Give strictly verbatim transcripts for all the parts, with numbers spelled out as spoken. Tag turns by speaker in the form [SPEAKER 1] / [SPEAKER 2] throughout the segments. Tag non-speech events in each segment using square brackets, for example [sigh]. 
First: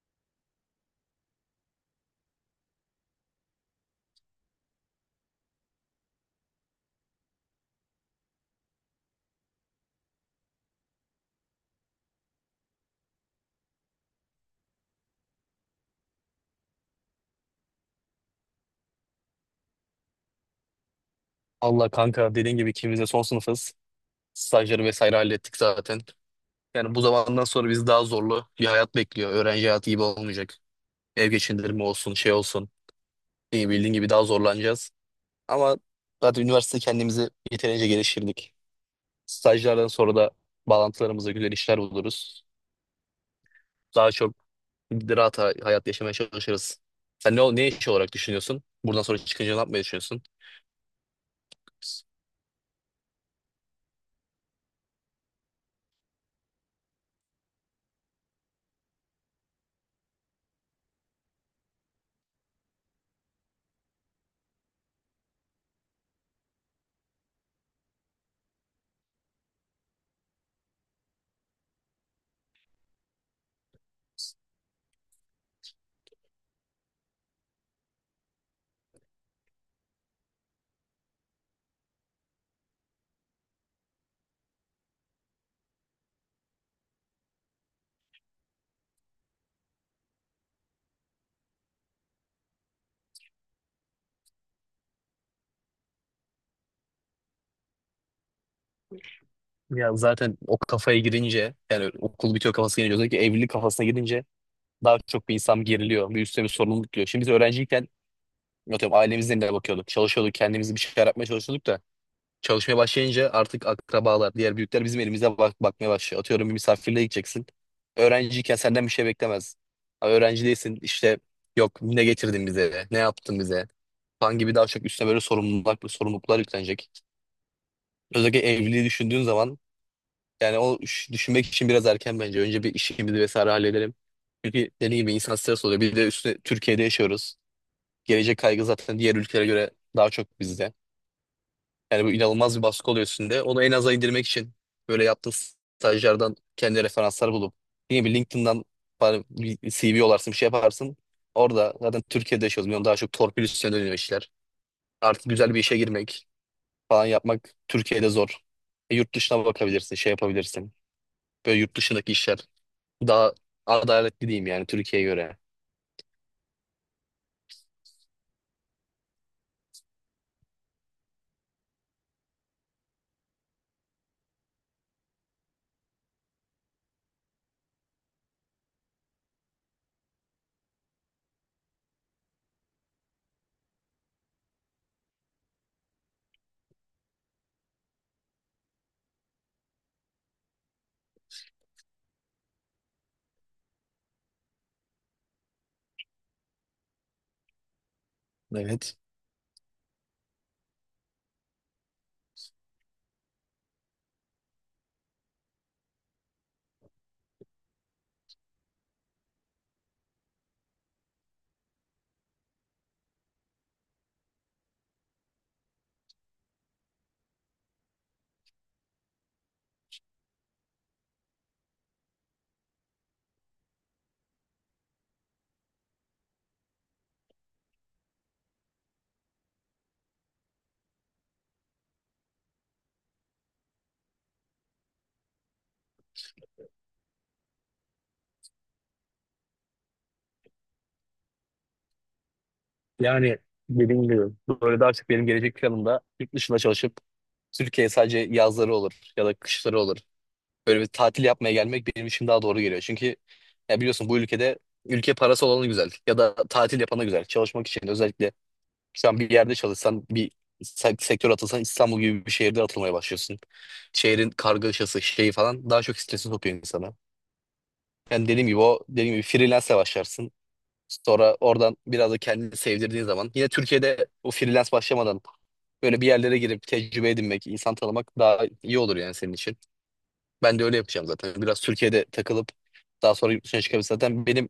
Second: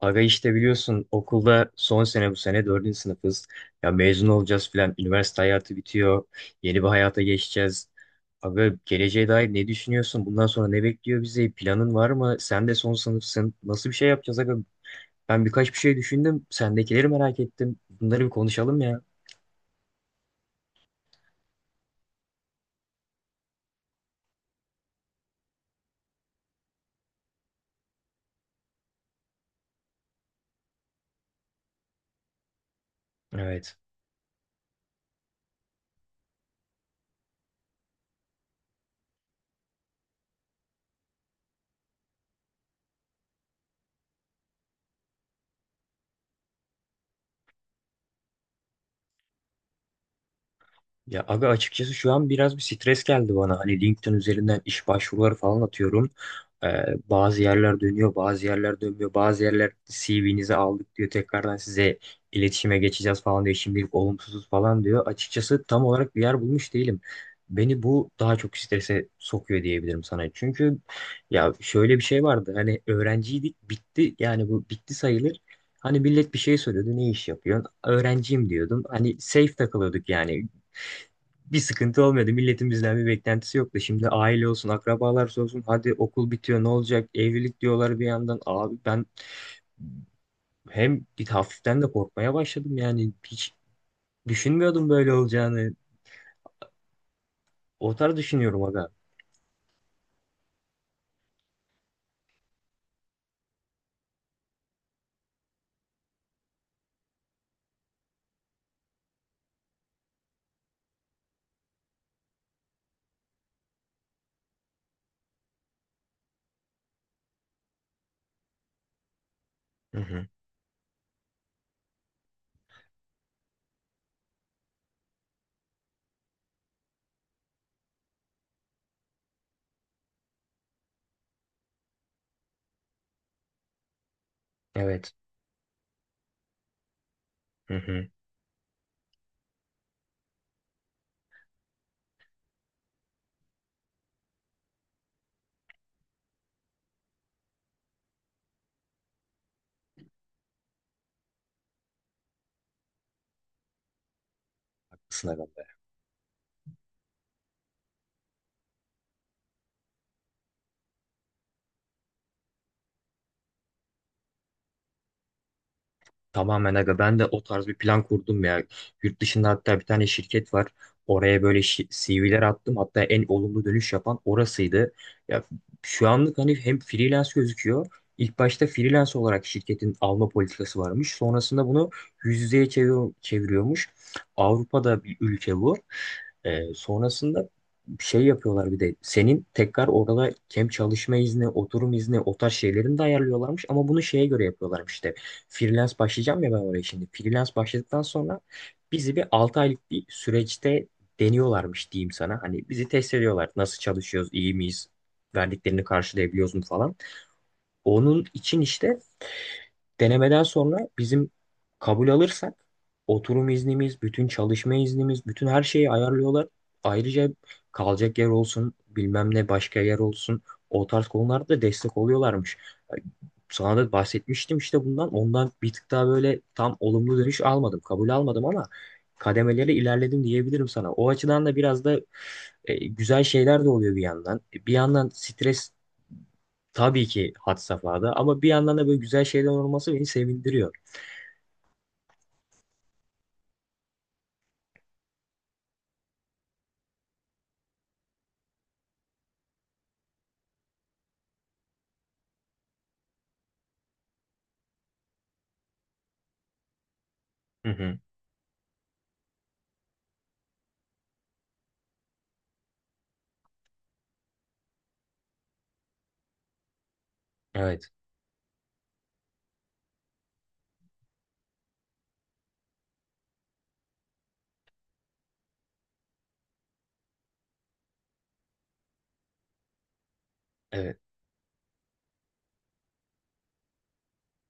[SPEAKER 1] Aga işte biliyorsun okulda son sene bu sene dördüncü sınıfız. Ya mezun olacağız filan. Üniversite hayatı bitiyor. Yeni bir hayata geçeceğiz. Aga geleceğe dair ne düşünüyorsun? Bundan sonra ne bekliyor bizi? Planın var mı? Sen de son sınıfsın. Nasıl bir şey yapacağız aga? Ben birkaç bir şey düşündüm. Sendekileri merak ettim. Bunları bir konuşalım ya.
[SPEAKER 2] Allah kanka dediğin gibi ikimiz de son sınıfız. Stajları vesaire hallettik zaten. Yani bu zamandan sonra bizi daha zorlu bir hayat bekliyor. Öğrenci hayatı gibi olmayacak. Ev geçindirme olsun, şey olsun. İyi
[SPEAKER 1] Evet.
[SPEAKER 2] bildiğin gibi daha zorlanacağız. Ama zaten üniversite kendimizi yeterince geliştirdik. Stajlardan sonra da bağlantılarımıza güzel işler buluruz. Daha çok rahat hay- hayat yaşamaya çalışırız. Sen ne, ne iş olarak düşünüyorsun? Buradan sonra çıkınca ne yapmayı düşünüyorsun?
[SPEAKER 1] Ya abi açıkçası şu an biraz bir stres geldi bana. Hani LinkedIn üzerinden iş başvuruları falan atıyorum. Ee, bazı yerler dönüyor, bazı yerler dönmüyor. Bazı yerler C V'nizi aldık diyor. Tekrardan size iletişime geçeceğiz falan diyor. Şimdilik olumsuzuz falan diyor. Açıkçası tam olarak bir yer bulmuş değilim. Beni bu daha çok strese sokuyor diyebilirim sana. Çünkü ya şöyle bir şey vardı. Hani öğrenciydik bitti. Yani bu bitti sayılır. Hani millet bir şey soruyordu. Ne iş yapıyorsun? Öğrenciyim diyordum. Hani safe takılıyorduk yani bir sıkıntı olmuyordu. Milletin bizden bir beklentisi yoktu. Şimdi aile olsun, akrabalar olsun. Hadi okul bitiyor ne olacak? Evlilik diyorlar bir yandan. Abi ben hem bir hafiften de korkmaya başladım yani. Hiç düşünmüyordum böyle olacağını. O tarz düşünüyorum aga.
[SPEAKER 2] Ya zaten o kafaya girince yani okul bitiyor kafasına girince özellikle evlilik kafasına girince daha çok bir insan geriliyor. Bir üstüne bir sorumluluk geliyor. Şimdi biz öğrenciyken atıyorum ailemizden de bakıyorduk. Çalışıyorduk kendimizi bir şeyler yapmaya çalışıyorduk da çalışmaya başlayınca artık akrabalar diğer büyükler bizim elimize bak bakmaya başlıyor. Atıyorum bir misafirliğe gideceksin. Öğrenciyken senden bir şey beklemez.
[SPEAKER 1] Hı
[SPEAKER 2] Ama
[SPEAKER 1] hı.
[SPEAKER 2] öğrenci değilsin işte, yok ne getirdin bize, ne yaptın bize. Kan gibi daha çok üstüne böyle sorumluluklar, sorumluluklar yüklenecek. Özellikle evliliği düşündüğün zaman yani o iş- düşünmek için biraz erken bence. Önce bir işimizi vesaire halledelim. Çünkü dediğim gibi
[SPEAKER 1] Evet.
[SPEAKER 2] insan stres oluyor. Bir de üstüne Türkiye'de yaşıyoruz.
[SPEAKER 1] Hı hı.
[SPEAKER 2] Gelecek kaygı zaten diğer ülkelere göre daha çok bizde. Yani bu inanılmaz bir baskı oluyor üstünde. Onu en aza indirmek için böyle yaptığın stajlardan kendi referanslar bulup yine bir LinkedIn'dan falan bir C V yollarsın, bir şey yaparsın. Orada zaten Türkiye'de yaşıyoruz. Biliyorum daha çok torpil üstüne dönüyor işler. Artık
[SPEAKER 1] Haklısın aga.
[SPEAKER 2] güzel bir işe girmek, falan yapmak Türkiye'de zor. E, yurt dışına bakabilirsin, şey yapabilirsin. Böyle yurt dışındaki işler daha adaletli diyeyim yani Türkiye'ye göre.
[SPEAKER 1] Tamamen aga ben de o tarz bir plan kurdum ya. Yurt dışında hatta bir tane şirket var. Oraya böyle şi- C V'ler attım. Hatta en olumlu dönüş yapan orasıydı. Ya şu anlık hani hem freelance gözüküyor. İlk başta freelance olarak şirketin alma politikası varmış. Sonrasında bunu yüz yüzeye çevir- çeviriyormuş. Avrupa'da bir ülke bu. Ee, sonrasında şey yapıyorlar bir de senin tekrar orada hem çalışma izni, oturum izni o tarz şeylerini de ayarlıyorlarmış ama bunu şeye göre yapıyorlarmış işte. Freelance başlayacağım ya ben oraya şimdi. Freelance başladıktan sonra
[SPEAKER 2] Evet.
[SPEAKER 1] bizi bir altı aylık bir süreçte deniyorlarmış diyeyim sana. Hani bizi test ediyorlar. Nasıl çalışıyoruz, iyi miyiz, verdiklerini karşılayabiliyoruz mu falan. Onun için işte Denemeden sonra bizim kabul alırsak oturum iznimiz, bütün çalışma iznimiz, bütün her şeyi ayarlıyorlar. Ayrıca kalacak yer olsun, bilmem ne başka yer olsun. O tarz konularda da destek oluyorlarmış. Sana da bahsetmiştim işte bundan. Ondan bir tık daha böyle tam olumlu dönüş almadım, kabul almadım ama kademeleri ilerledim diyebilirim sana. O açıdan da biraz da e, güzel şeyler de oluyor bir yandan. E, Bir yandan stres. Tabii ki had safhada ama bir yandan da böyle güzel şeyler olması beni sevindiriyor.
[SPEAKER 2] Yani dediğim gibi böyle de artık benim gelecek planımda yurt dışında çalışıp Türkiye'ye sadece yazları olur ya da kışları olur. Böyle bir tatil yapmaya gelmek benim için daha doğru geliyor. Çünkü ya biliyorsun bu ülkede ülke parası olanı güzel ya da tatil yapanı güzel. Çalışmak
[SPEAKER 1] Hı
[SPEAKER 2] için
[SPEAKER 1] hı.
[SPEAKER 2] özellikle sen bir yerde çalışsan, bir sek- sektör atılsan İstanbul gibi bir şehirde atılmaya başlıyorsun. Şehrin kargaşası şeyi falan daha çok stresi sokuyor insana.
[SPEAKER 1] Evet.
[SPEAKER 2] Yani dediğim gibi o dediğim gibi freelance'e başlarsın. Sonra oradan biraz da kendini sevdirdiğin zaman yine Türkiye'de o freelance başlamadan böyle bir yerlere girip tecrübe edinmek, insan tanımak daha iyi olur yani senin için. Ben de öyle
[SPEAKER 1] Evet.
[SPEAKER 2] yapacağım zaten. Biraz Türkiye'de takılıp daha sonra yurt dışına çıkabilir zaten. Benim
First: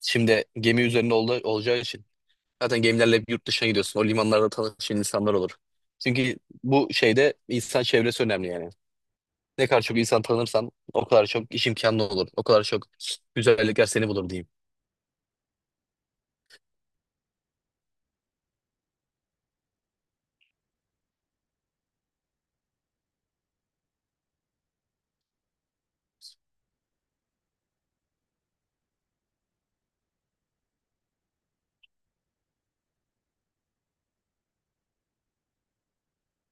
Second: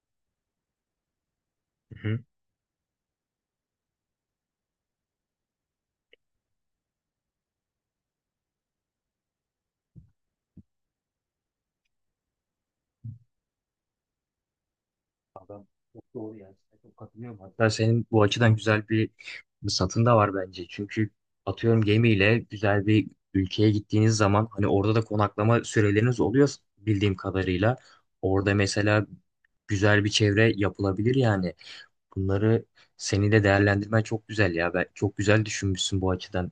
[SPEAKER 2] şimdi gemi üzerinde ol olacağı için
[SPEAKER 1] Hı hı.
[SPEAKER 2] zaten gemilerle hep yurt dışına gidiyorsun. O limanlarda tanıştığın insanlar olur. Çünkü bu şeyde insan çevresi önemli yani. Ne kadar çok insan tanırsan o kadar çok iş imkanı olur. O kadar çok güzellikler seni bulur diyeyim.
[SPEAKER 1] Adam çok doğru yani. Çok katılıyorum. Hatta senin bu açıdan güzel bir satın da var bence. Çünkü atıyorum gemiyle güzel bir ülkeye gittiğiniz zaman hani orada da konaklama süreleriniz oluyor bildiğim kadarıyla. Orada mesela güzel bir çevre yapılabilir yani. Bunları seni de değerlendirmen çok güzel ya. Ben çok güzel düşünmüşsün bu açıdan.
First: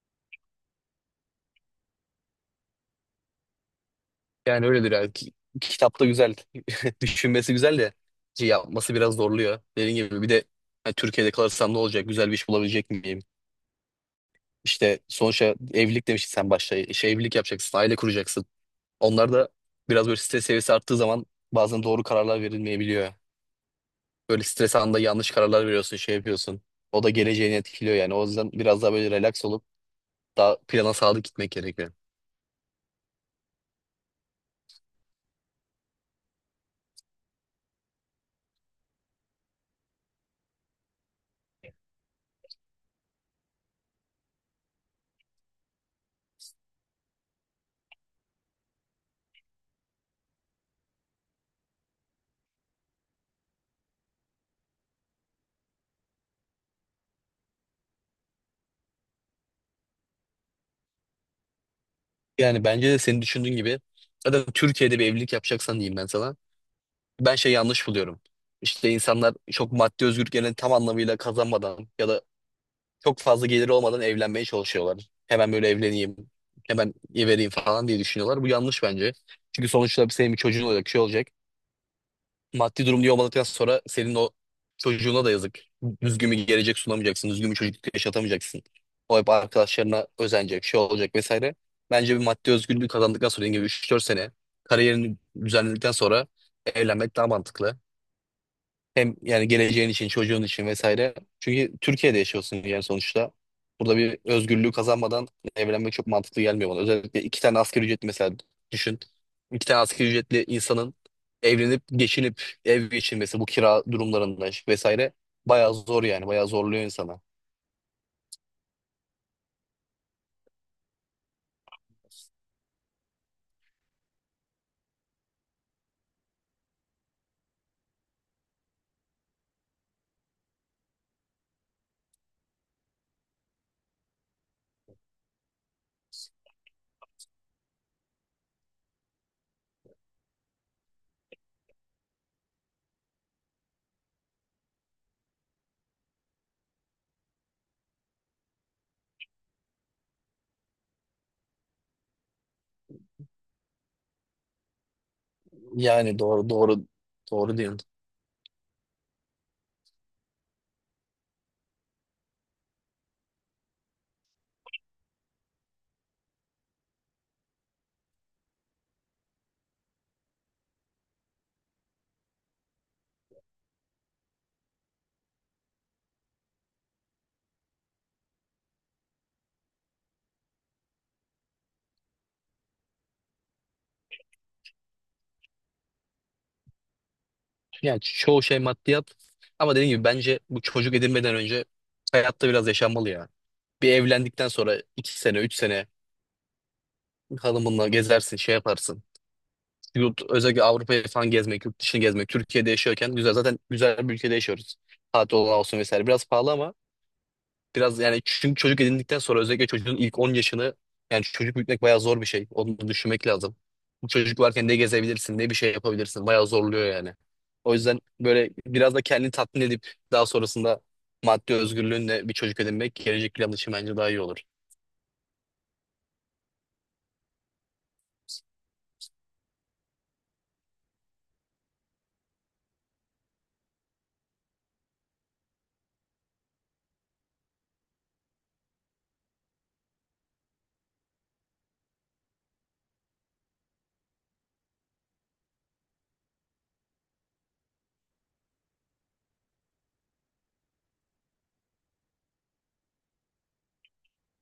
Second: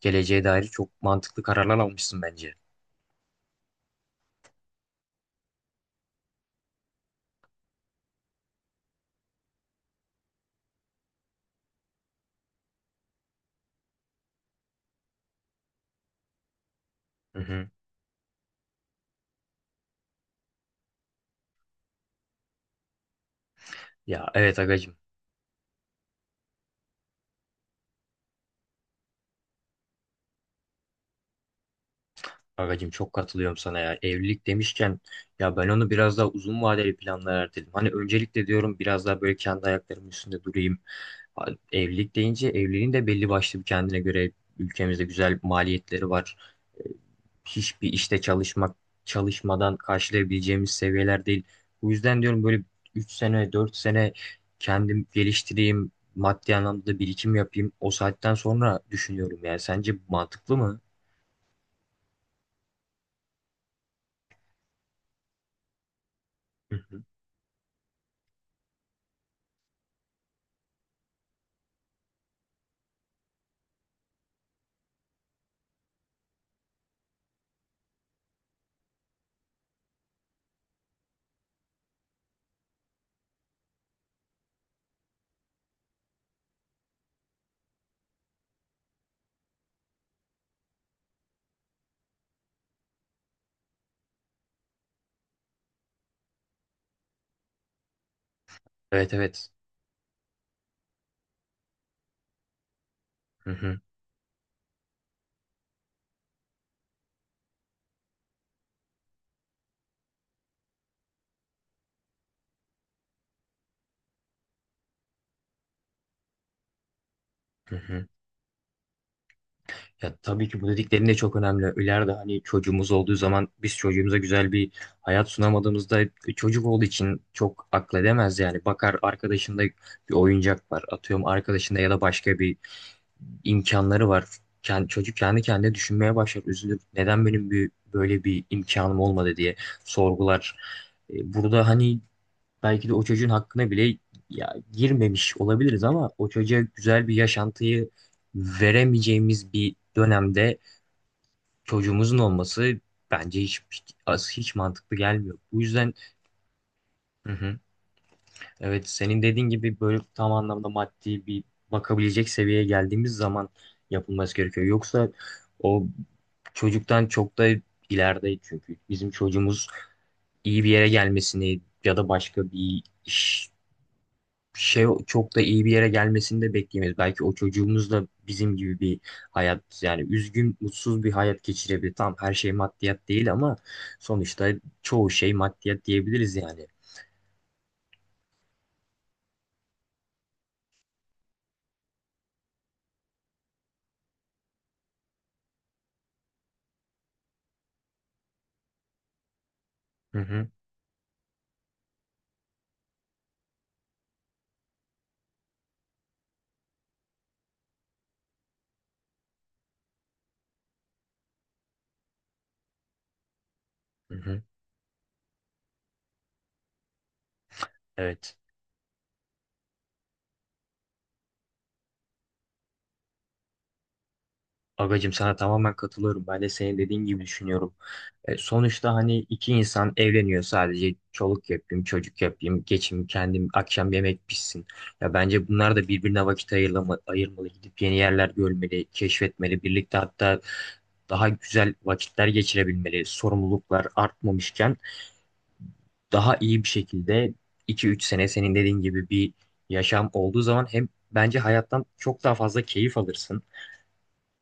[SPEAKER 1] Geleceğe dair çok mantıklı kararlar almışsın bence.
[SPEAKER 2] Yani öyledir yani. Ki- Kitapta güzel. [laughs] Düşünmesi güzel de şey yapması biraz zorluyor. Dediğim gibi bir de hani Türkiye'de kalırsam ne olacak? Güzel bir iş bulabilecek miyim? İşte sonuçta evlilik demiştin sen başta. İşte evlilik
[SPEAKER 1] Hı hı.
[SPEAKER 2] yapacaksın, aile kuracaksın. Onlar da biraz böyle stres seviyesi arttığı zaman bazen doğru kararlar verilmeyebiliyor.
[SPEAKER 1] Ya
[SPEAKER 2] Böyle
[SPEAKER 1] evet
[SPEAKER 2] stres
[SPEAKER 1] agacım.
[SPEAKER 2] anında yanlış kararlar veriyorsun, şey yapıyorsun. O da geleceğini etkiliyor yani. O yüzden biraz daha böyle relax olup daha plana sadık gitmek gerekiyor.
[SPEAKER 1] Agacığım çok katılıyorum sana ya. Evlilik demişken ya ben onu biraz daha uzun vadeli planlara erteledim. Hani öncelikle diyorum biraz daha böyle kendi ayaklarımın üstünde durayım. Ha, Evlilik deyince evliliğin de belli başlı bir kendine göre ülkemizde güzel maliyetleri var. E, Hiçbir işte çalışmak çalışmadan karşılayabileceğimiz seviyeler değil. Bu yüzden diyorum böyle üç sene dört sene kendim geliştireyim. Maddi anlamda da birikim yapayım. O saatten sonra düşünüyorum yani. Sence bu mantıklı mı?
[SPEAKER 2] Yani bence de senin düşündüğün gibi zaten Türkiye'de bir evlilik yapacaksan diyeyim ben sana.
[SPEAKER 1] Hı hı.
[SPEAKER 2] Ben şey yanlış buluyorum. İşte insanlar çok maddi özgürlüklerini tam anlamıyla kazanmadan ya da çok fazla geliri olmadan evlenmeye çalışıyorlar. Hemen böyle evleneyim, hemen vereyim falan diye düşünüyorlar. Bu yanlış bence. Çünkü sonuçta senin bir çocuğun olacak, şey olacak. Maddi durum iyi olmadıktan sonra senin o çocuğuna da yazık. Düzgün bir gelecek sunamayacaksın. Düzgün bir çocukluk yaşatamayacaksın. O hep arkadaşlarına özenecek, şey olacak vesaire. Bence bir maddi özgürlüğü kazandıktan sonra dediğim gibi üç dört sene kariyerini düzenledikten sonra evlenmek daha mantıklı.
[SPEAKER 1] Evet
[SPEAKER 2] Hem yani
[SPEAKER 1] evet.
[SPEAKER 2] geleceğin için, çocuğun için vesaire. Çünkü Türkiye'de yaşıyorsun yani sonuçta.
[SPEAKER 1] Hı hı,
[SPEAKER 2] Burada bir özgürlüğü kazanmadan evlenmek çok mantıklı gelmiyor bana. Özellikle iki tane asgari ücretli mesela düşün. İki tane asgari ücretli insanın evlenip geçinip ev geçirmesi, bu kira durumlarında vesaire bayağı zor yani. Bayağı zorluyor insana.
[SPEAKER 1] hı hı. Ya tabii ki bu dediklerin de çok önemli. İleride hani çocuğumuz olduğu zaman biz çocuğumuza güzel bir hayat sunamadığımızda çocuk olduğu için çok akledemez yani. Bakar arkadaşında bir oyuncak var. Atıyorum arkadaşında ya da başka bir imkanları var. Kendi, çocuk kendi kendine düşünmeye başlar, üzülür. Neden benim bir, böyle bir imkanım olmadı diye sorgular. E, Burada hani belki de o çocuğun hakkına bile ya, girmemiş olabiliriz ama o çocuğa güzel bir yaşantıyı veremeyeceğimiz bir dönemde çocuğumuzun olması bence hiç hiç, hiç mantıklı gelmiyor. Bu yüzden
[SPEAKER 2] Yani doğru, doğru,
[SPEAKER 1] hı
[SPEAKER 2] doğru
[SPEAKER 1] hı,
[SPEAKER 2] diyorsun.
[SPEAKER 1] evet senin dediğin gibi böyle tam anlamda maddi bir bakabilecek seviyeye geldiğimiz zaman yapılması gerekiyor. Yoksa o çocuktan çok da ileride çünkü bizim çocuğumuz iyi bir yere gelmesini ya da başka bir iş şey çok da iyi bir yere gelmesini de bekleyemeyiz. Belki o çocuğumuz da bizim gibi bir hayat yani üzgün, mutsuz bir hayat geçirebilir. Tamam her şey maddiyat değil ama sonuçta çoğu şey maddiyat diyebiliriz yani.
[SPEAKER 2] Yani çoğu şey maddiyat ama dediğim gibi bence bu çocuk edinmeden önce hayatta biraz yaşanmalı ya. Bir evlendikten sonra iki sene, üç sene hanımınla gezersin, şey yaparsın.
[SPEAKER 1] Hı
[SPEAKER 2] Yurt,
[SPEAKER 1] hı,
[SPEAKER 2] özellikle Avrupa'yı falan gezmek, yurt dışını gezmek. Türkiye'de yaşıyorken güzel. Zaten güzel bir ülkede yaşıyoruz. Tatil olan olsun vesaire. Biraz pahalı ama biraz yani çünkü çocuk edindikten sonra özellikle çocuğun ilk on yaşını yani çocuk büyütmek bayağı zor bir şey. Onu da düşünmek lazım. Bu
[SPEAKER 1] hı
[SPEAKER 2] çocuk
[SPEAKER 1] hı.
[SPEAKER 2] varken ne gezebilirsin, ne bir şey yapabilirsin. Bayağı zorluyor yani. O yüzden
[SPEAKER 1] Evet.
[SPEAKER 2] böyle biraz da kendini tatmin edip daha sonrasında maddi özgürlüğünle bir çocuk edinmek gelecek plan için bence daha iyi olur.
[SPEAKER 1] Agacım sana tamamen katılıyorum. Ben de senin dediğin gibi düşünüyorum. E, sonuçta hani iki insan evleniyor sadece çoluk yapayım, çocuk yapayım, geçim kendim akşam yemek pişsin. Ya bence bunlar da birbirine vakit ayırma, ayırmalı, gidip yeni yerler görmeli, keşfetmeli, birlikte hatta daha güzel vakitler geçirebilmeli. Sorumluluklar artmamışken daha iyi bir şekilde iki üç sene senin dediğin gibi bir yaşam olduğu zaman hem bence hayattan çok daha fazla keyif alırsın.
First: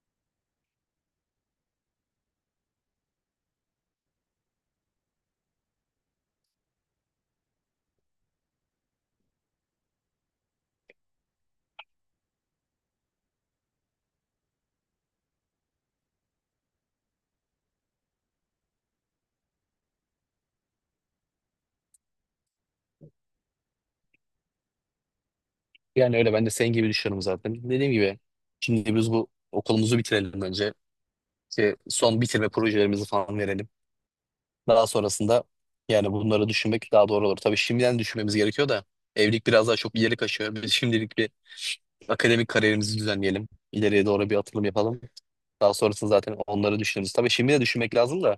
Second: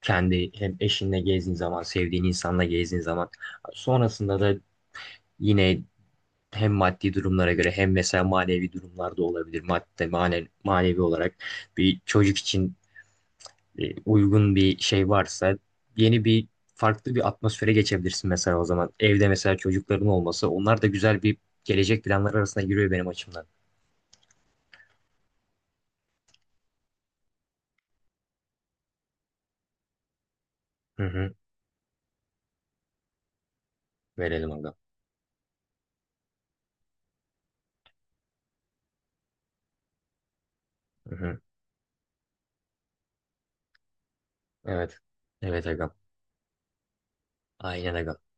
[SPEAKER 1] Kendi hem eşinle gezdiğin zaman, sevdiğin insanla gezdiğin zaman. Sonrasında da yine hem maddi durumlara göre hem mesela manevi durumlarda olabilir. Madde, mane, manevi olarak bir çocuk için e, uygun bir şey varsa yeni bir farklı bir atmosfere geçebilirsin mesela o zaman. Evde mesela çocukların olması onlar da güzel bir gelecek planları arasına giriyor benim açımdan.
[SPEAKER 2] Yani öyle ben de senin gibi düşünüyorum zaten. Dediğim gibi şimdi biz bu okulumuzu bitirelim önce.
[SPEAKER 1] Hı hı.
[SPEAKER 2] İşte son bitirme projelerimizi falan verelim.
[SPEAKER 1] Verelim agam.
[SPEAKER 2] Daha sonrasında yani bunları düşünmek daha doğru olur. Tabii şimdiden düşünmemiz gerekiyor da evlilik biraz daha çok ileri kaçıyor. Biz
[SPEAKER 1] Hı
[SPEAKER 2] şimdilik bir
[SPEAKER 1] hı.
[SPEAKER 2] akademik kariyerimizi düzenleyelim. İleriye doğru bir atılım
[SPEAKER 1] Evet.
[SPEAKER 2] yapalım.
[SPEAKER 1] Evet
[SPEAKER 2] Daha
[SPEAKER 1] agam.
[SPEAKER 2] sonrasında zaten onları düşünürüz. Tabii şimdi de
[SPEAKER 1] Aynen
[SPEAKER 2] düşünmek
[SPEAKER 1] agam.
[SPEAKER 2] lazım da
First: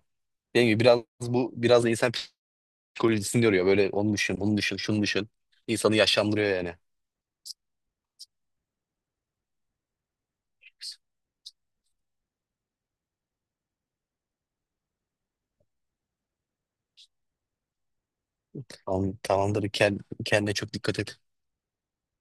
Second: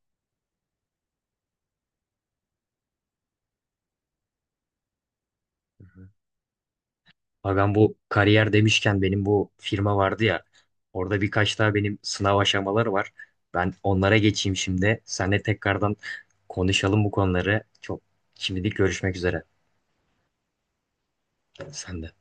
[SPEAKER 2] dediğim gibi biraz bu biraz da insan psikolojisini yoruyor. Böyle onu düşün, bunu düşün, şunu düşün. İnsanı yaşlandırıyor yani.
[SPEAKER 1] Abi ben bu kariyer demişken benim bu firma vardı ya. Orada birkaç daha benim sınav aşamaları var. Ben onlara geçeyim şimdi. Seninle tekrardan konuşalım bu konuları. Çok şimdilik
[SPEAKER 2] Tamam,
[SPEAKER 1] görüşmek üzere.
[SPEAKER 2] tamamdır. Kend, kendine çok dikkat et.
[SPEAKER 1] Sen de.